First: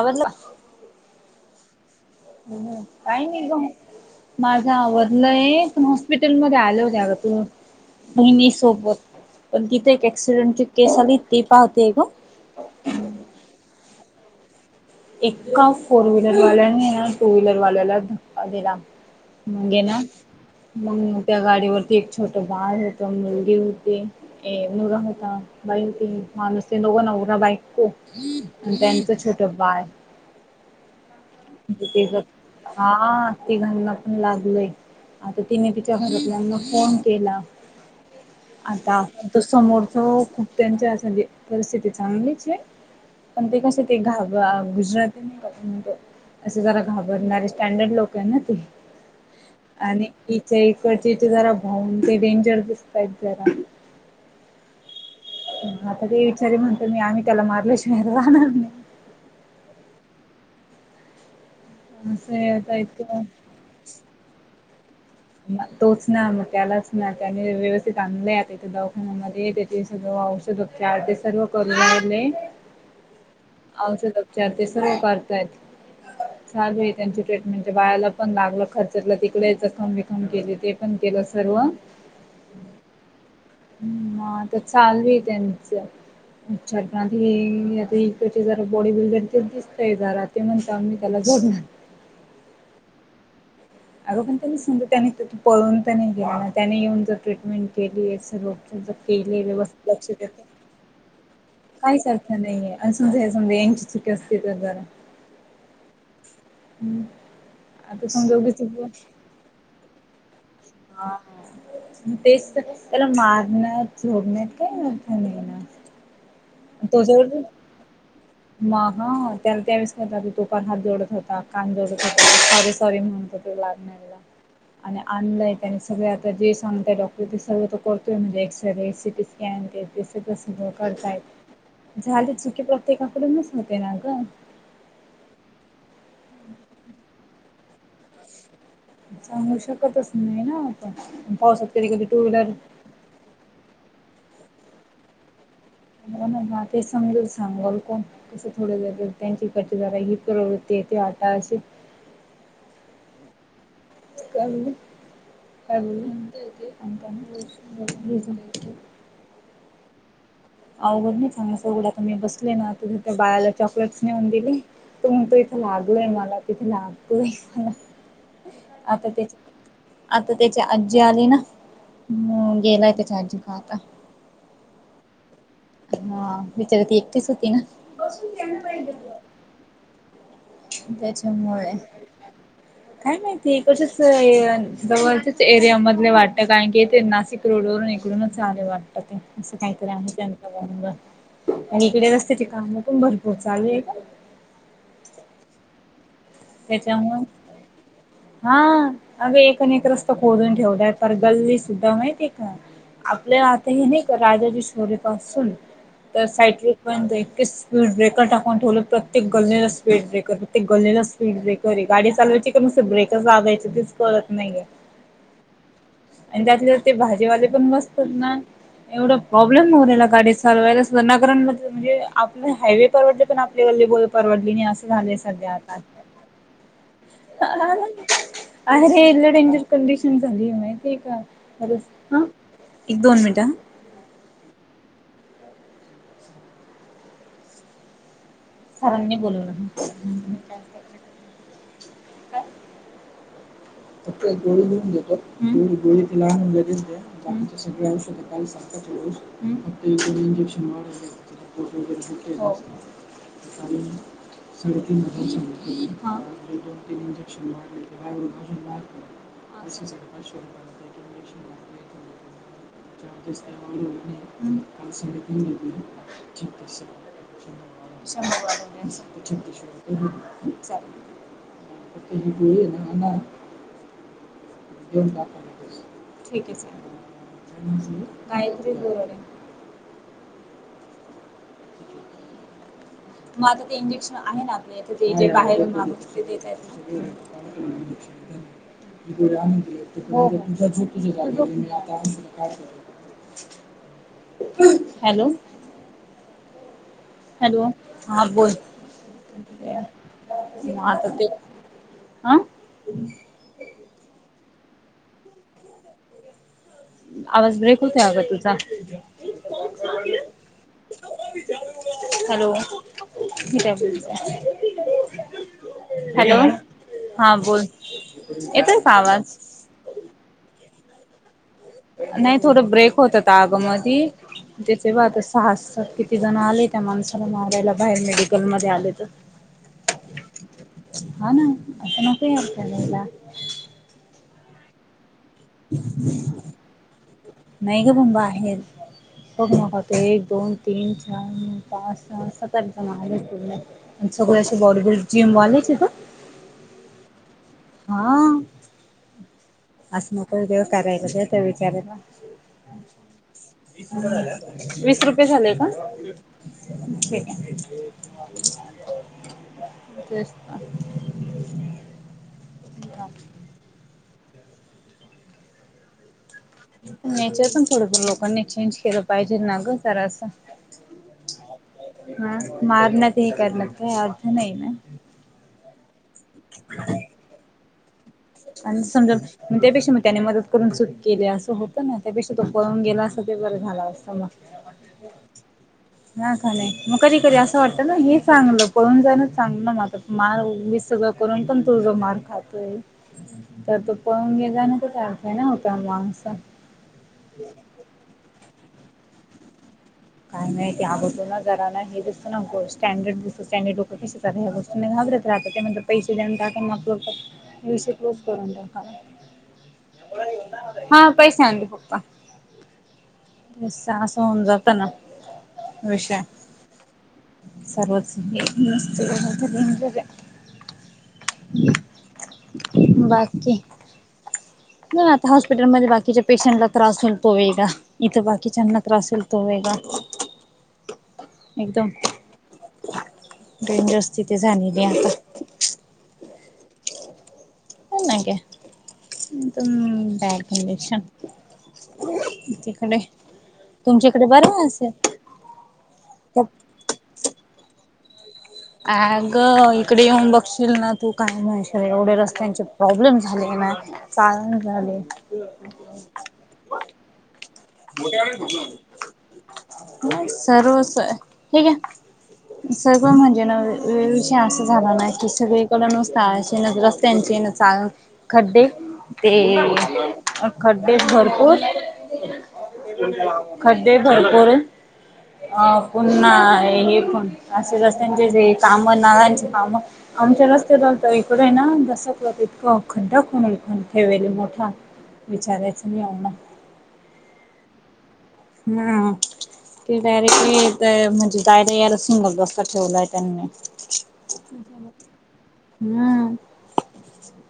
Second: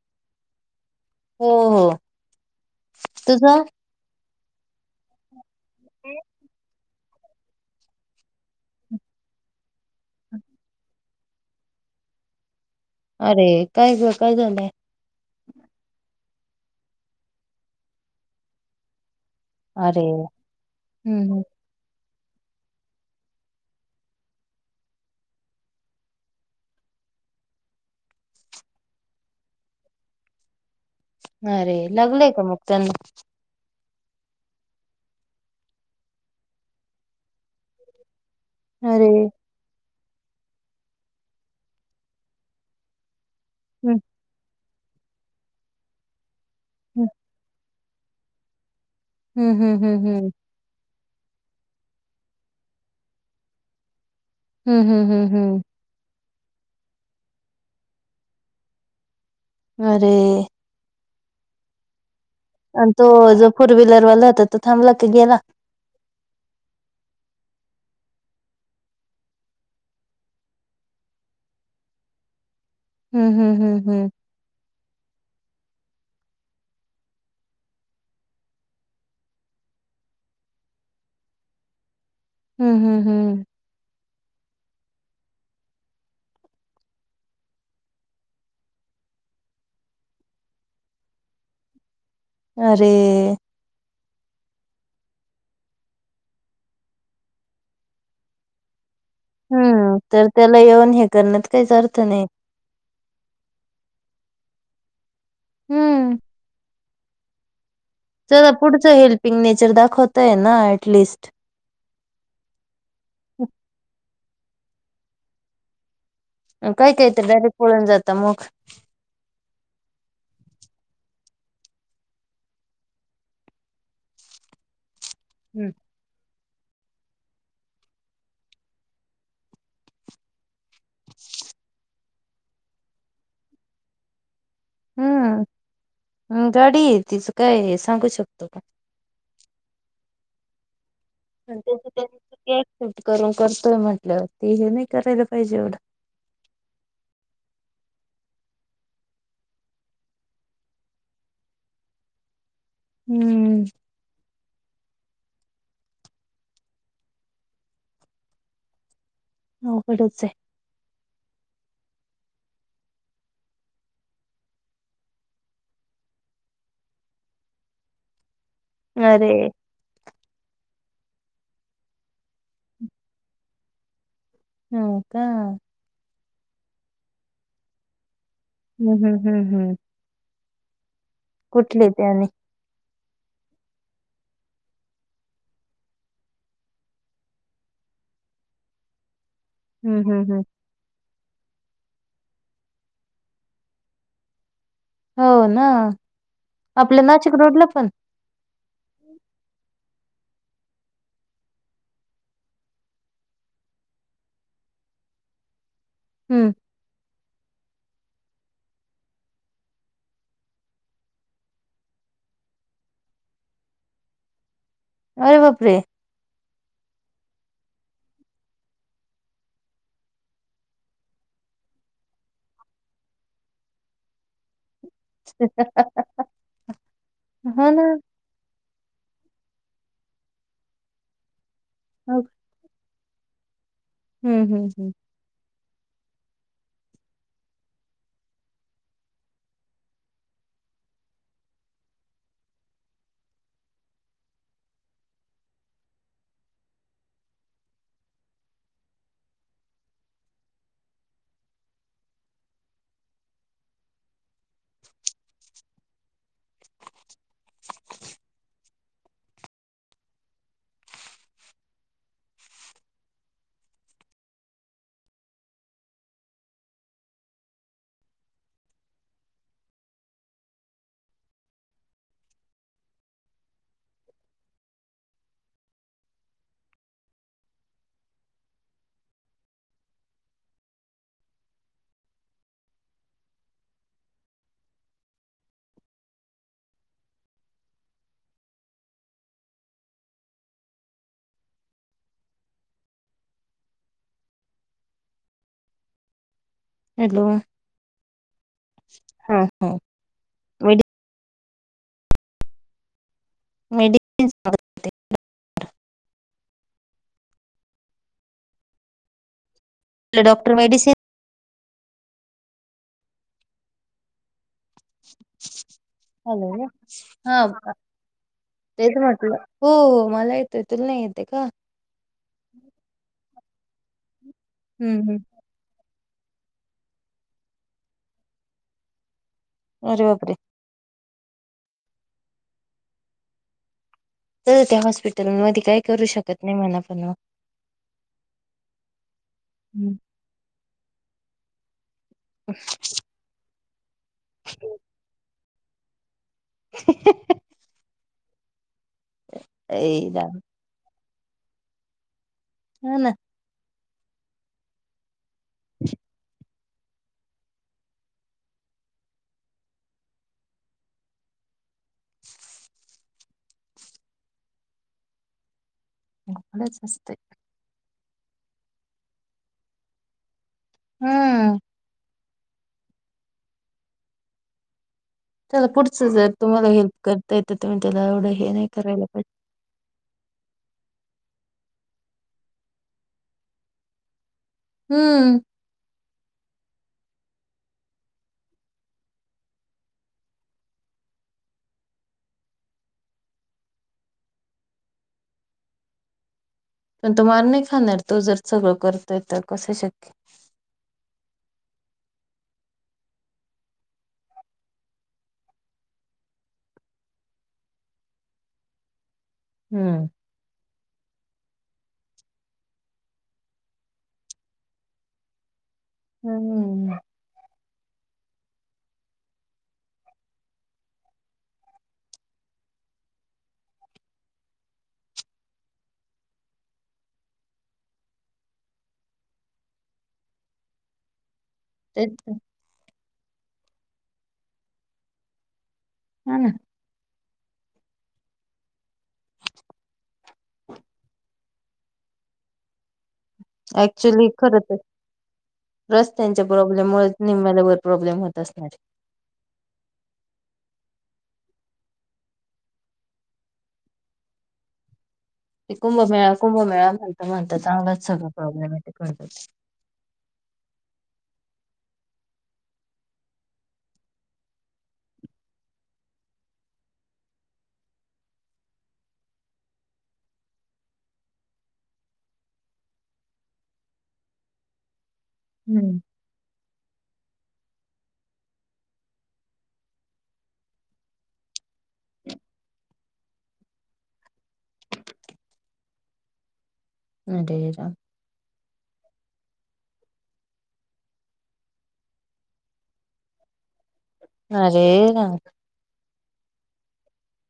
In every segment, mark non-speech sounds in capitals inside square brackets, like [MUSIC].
आवरलं हो हो काही नाही ग तुझं माझा आवरलंय हॉस्पिटल मध्ये आलं होत तू म वहिनी सोबत पण तिथे एक्सीडेंट केस आली ती पाहते ग अरे काय ग काय झालय एका फोर व्हीलर ने टू व्हीलर वाल्याला ने ना धक्का दिला मग हे ना अरे मग हम्म त्या हम्म. गाडीवरती छोट बाळ होतो मुलगी होते मुलगा होता बाई होती माणूस [UNINTELLIGIBLE] नवरा बायको त्यांचं छोट बाळ अरे लागलंय का मग त्यांना हा ते बघ तिघांना लागलेय आता तिने तिच्या घरतल्यांना फोन केला. आता अरे आपण त समोर खूप त्यांच्या अस परिस्थिती चांगलीच आहे पण ते कसे ते हम्म घा [UNINTELLIGIBLE] असं जरा घाबरणारे स्टँडर्ड लोक आहे ना ते. हम्म हम्म हम्म आणि हम्म हिच एक इथं जरा भाऊंचे ते डेंजर दिसतय जरा. हम् हम हम् आता ते विचारी म्हणतो मी आम्ही त्याला मारल्याशिवार राहणार नाही. अरे हम् आणि तो जो फोर व्हीलरवाला होता तो थांबला? की गेला तोच ना मग त्यालाच ना त्याने व्यवस्थित चांगले दवाखान्यामध्ये त्यांचे सगळ औषध उपचार ते सर्व करू लागले हम्म हम्म हम्म हम्म औषध उपचार ते सगळे करतायत. चालू आहे त्यांची ट्रीटमेंट बाळाला पण लागलं खरचटलं तिकडे जखम बिकम [UNINTELLIGIBLE] पण केले ते पण केलं सर्व हम्म हम्म हम्म हा मग चालू आहे त्यांच अच्छा आता जरा इकडचे बॉडी बिल्डर दिसतय जरा ते म्हणत मी त्याला [INAUDIBLE] अरे अगं पण त्यांनी सांग त्यानी पळून तर नाही गेली त्यानी येऊन जर ट्रीटमेंट केली केले व्यवस्थित हम्म लक्ष तर देते त्याला येऊन हे करण्यात काहीच अर्थ नाहीये समजा हे [UNINTELLIGIBLE] समजा यांची चुकी असते जरा हम्म हम्म आता समजा चला उगीच पुढचं हेल्पिंग नेचर दाखवतय ना हा ऍटलिस्ट तेच तर त्याला मारण झोडण्यात काही अर्थ नाही ना काय तो काय जर तर डायरेक्ट पळून जाता मग हा त्याला त्यावेळेस कर तो हात जोडत होता कान जोडत होता सॉरी सॉरी म्हणत होता आणलाय हम्म त्याने सगळ्यात जे सांगताय डॉक्टर ते सर्व तर करतोय म्हणजे X ray C T scan ते सगळं सगळं करताय. झाले चुकी प्रत्येकाकडूनच होते ना ग हम्म गाडी आहे तिचं काय सांगू शकतो का. सांगू शकतच नाही ना. आपण पावसात कधी कधी टू व्हीलर त्यांचं करून करतोय म्हटलंवर ते हे नाही करायला पाहिजे एवढं हो ना ते समजून सांगल कोण कसं थोडे ज त्यांची इकडची जरा ही प्रवृती तेे आता अस हम्म काय बोलले [INAUDIBLE] हो कडंच आहे अवघड नाही चौघडा मी बसले ना त त्या बाळाला चॉकलेटस नेऊन दिले. तुम तो इथे लागलोय मला तिथे लागलय मला आता अरे त्याच्या आता त्याच्या आजी आली ना गेलाय त्याच्या आजीकडे आता हो का हा बिचार होती एकटीच होती ना. हम्म हम्म हम्म हम्म त्याच्यामुळे कुठले ते आणि काय माहिती कसच जवळच्याच एरिया मधले वाटत कारण की येथे नाशिक रोड इकडूनच आले वाटत असं काहीतरी हम्म हम्म हम्म आहे. आणि इकडे रस्त्याचे काम पूर्णभरपूर चाले आहे. हो ना आपल्या त्याच्यामुळे नाशिक रोडला पण हा अग एकण एक रस्त खोडून ठेवलाय तर गल्ली सुद्धा माहती आहे का आपल्या आता हे नाही का राजाजी शोरे पाासून तर हम्म साट पणच स्पीड ब्रेक टाकून ठेवलं प्रत्येक गल्लीला स्पीड ब्रेकर प्रत्येक स्पीड ब्रेकर आहे गाडी चालवायची का नुसते ब्रेक वागायच तेच कळतनाहीे अरे बापरे आणि त्यातले ते भाजीवाले. पण बसतात ना एवढा प्रॉब्लेम न राला गाडी चालवायला म्हणजे आप हायवे परवडले पण आपल्या परवडली असं झालेय सध्या आता हो ना अरे इल डेंजर कंडिशन झाली माहितीे का बस हो. हा एक दोन मिनटं हम्म हम्म हम्म सरांनी बोलवलं. [INAUDIBLE] [INAUDIBLE] [INAUDIBLE] [INAUDIBLE] [UNINTELLIGIBLE] [INAUDIBLE] शंभर [INAUDIBLE] ना ना [INAUDIBLE] ठीक आहे चालेल. कायतरी [INAUDIBLE] [INAUDIBLE] मग आता ते इंजेक्शन आहे ना आपल्या इथ जे बाहेर ते देत आहेत. [UNINTELLIGIBLE] मी आण तुझ झतीच्या जाग मी आता तला काय कर. हॅलो. हॅलो हा बोल हा हा ते आं. मेडिसिन आवाज ब्रेक होतग तुझा. हॅलो डॉक्टर मेडिसन [UNINTELLIGIBLE] [UNINTELLIGIBLE] हॅलो हा येतोय का तेच म्हटलं आवाज हो मला येत. तुल नाही येते का. नाही थोडं ब्रेक होतात आग मधी हम्म हम्म. त्याचे सहा सहा किती? त जण आले त्या माणसाला मारायला बाहेर मेडिकल मध्ये आले तर अरे बापरे हा ना असं नको याला तर त्या हॉस्पिटल मध्ये काय करू शकत नाही मला पण नाही ग पण बाहेर बघ मग हम्म. ते एक दोन तीन पात एक महाशपूर आणि सगळे असे बॉडीबिल्ड जिम वाॉले हहा. [UNINTELLIGIBLE] हा. ह. असं मक देव करायला द त्या विचाराला ह ना. वीस रुपये झालेय का? हे. तेच [UNINTELLIGIBLE] एवढंच असतंय नचर पण थोडफ लोकांनी चेंज केलं पाहिजे ना ग जरा असं. हम्म. हा मारण्यात हे करण्यात का अर्थ नाही ना. चला पुढचं जर तुम्हाला हेल्प करता येत तुम्ही? त्याला एवढं हे नाही आणि करायला समजा पाहिजे त्यापेक्षा त्याने मदत करून चूक केली असं होतं ना त्यापेक्षा तो पळून गेला असं ते बरं झाला असतं मग हम्म. ना ख नाही मग कधी कधी असं वाटत ना हे चांगलं पळून जाण चांगलं ना म म वि त करून पण तुझ मार खातोय. तर तो पळून गे जाण त अर्थ आहे ना होता माणस पण तो मार नाही खाणार तो जर सगळं करतोय तर कस शक. हेसत नको स्टँडर्डस स्टँडर्डोक क्या गोष्ट घाबरत राहात त्यार पैसे देऊन मग ोप करून हम्म. हा पैसे आणत पप्पा बं होऊन जात ना. हम्म हम्. सर्वत बाकी. म आता हॉस्पिटलमध्येध्ये बाकीच्या पेशंटला त्रास होईल तो आहे का इथं बाकीच्यांना त्रास होईल तो आहे. [UNINTELLIGIBLE] ते ेंजर्स तिथे झालेली आता हा ना. [INAUDIBLE] इकडं ये ऍक्च्युली खरच रस्त्यांच्या प्रॉब्लेम मुळेचं निम्म्याल्यावर प्रॉब्लेम होत. असणार. अग इकडे येऊन बघशील ना तू काय नाहीर एवढे रस्त्यांचे प्रॉब्लेम झाले ना चाळण झाले. ते कुंभमेळा कुंभमेळा म्हणता म्हणता चांगलाच सगळं प्रॉब्लेमॅटिक होऊन जाते. सर्वस हे घ्या. सगळ म्हणजे नवे विषय असं झाला ना की सगळीकड नुसता रस्त्यांचे चाळण खडे ते खड्डे भरपूर खड्डे भरपूर अ हम्म. पुन्हा हेण असे रस्त्यांचे जे काम नालांचे कामं आमच्या रस्ते लत इकडे आहे ना दसत खंडा कोन कोण ठेवाल मोठा विचारायचा नाही यांना अरे राम हम ते डारेक्टली म्हणजे जायला यायला सिंगल रस्ता ठेवलाय त्यांनी अरे राम हम्म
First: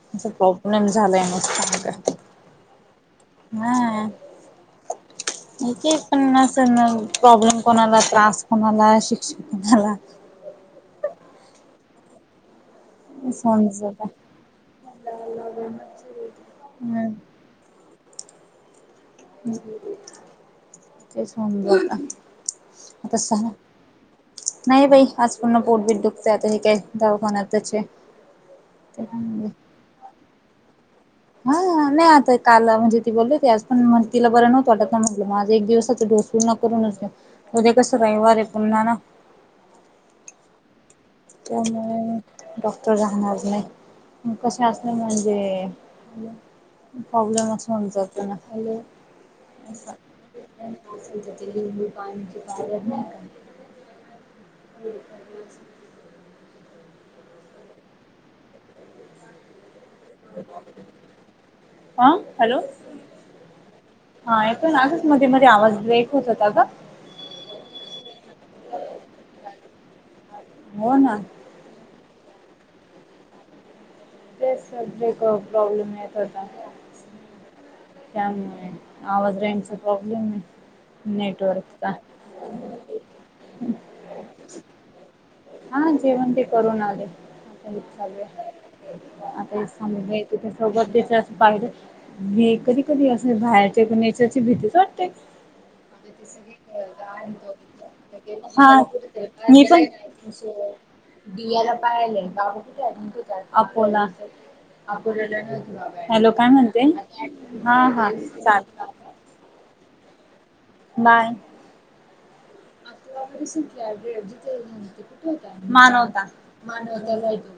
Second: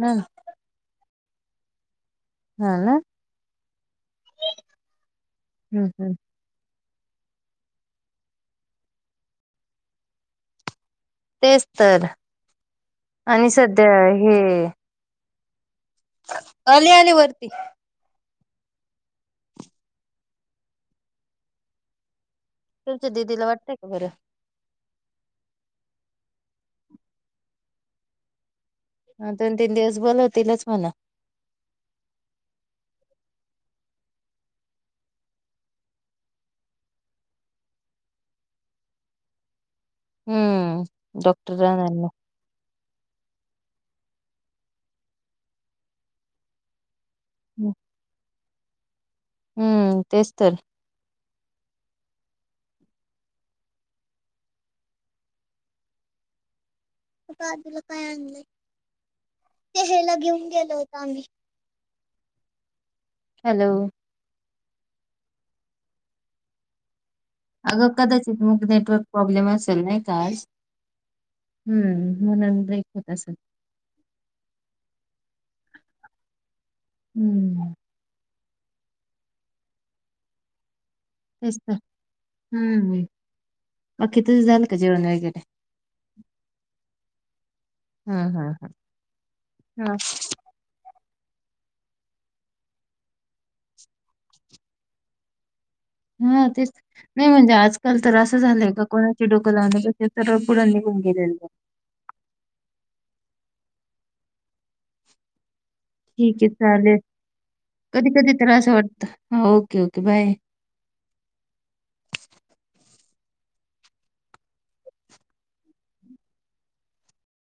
राम अस प्रॉब्लेम झालाय नुसता हा ना हा एक हम्म एक हम्म पन्नासजण प्रॉब्लेम कोणाला त्रास कोणाला शिक्षा कोणाला तेच तर आणि सध्या समजत हे अली हम्म अली वरती तेच म्हणटल आता तुमच्या तस दिदीला वाटतय का बरं नाही बाई आज पूर्ण पोटबीट दुखतंय आता हे काय दवाखान्यातच आहे. हा दोन तीन दिवस बोलवतीलच मला हा नाही आता काल म्हणजे ती बोलली ते आज पण तिला बरं नव्हत आतां म्हटलं मग आज एक दिवसाचा डोस पूर्ण करून देऊ उद्या कस बाई [UNINTELLIGIBLE] हम्म डॉक्टर राणांना त्यामुळे डॉक्टर राहणार नाही. कसे असले म्हणजे प्रॉब्लेम असन होऊन जात ना हॅलो अस हम्म तेच तर लिंबू पाणी [INAUDIBLE] पप्पा आदूला काय आणलय. हा हॅलो हॅलो हा एक आजच मध्ये मध्ये आवाज ब्रेक होत होता ग अगं कदाचित मग नेटवर्क प्रॉब्लेम असेल नाही का आज हो ना हम्म म्हणून ब्रेक होत असल तेच ब्रेक प्रॉब्लेम येत होता. हम्म आवाज रेंजचा प्रॉब्लेम आहे. तेच तर नेटवर्कचा हम्म बाकी तुझं झालं का जेवण वगैरे हा जेवण ते करून आले आता चालु हम्म हम्म आहे आता हम्म समोर येत होती तिच्या सोबत त्या पाहिलं हे कधी कधी असं बाहेरच्या नेचरची भीतीच वाटते. हां, तेच. नाही म्हणजे आजकाल तर असं [INAUDIBLE] झालंय का कोणाची डोकं लावण्यापेक्षा सरळ पुढे निघून गेलेलं बरं. दियाला पाय आलय तेव्हा कुठे अँडमिट आपोला अपोल्याला हाय ठीक आहे चालेल हा कधी हा कधी त्रास चालेल. वाटत हो ओके ओके बाय बाय [INAUDIBLE] थ कुठे हो मानवता मानवता जाय तो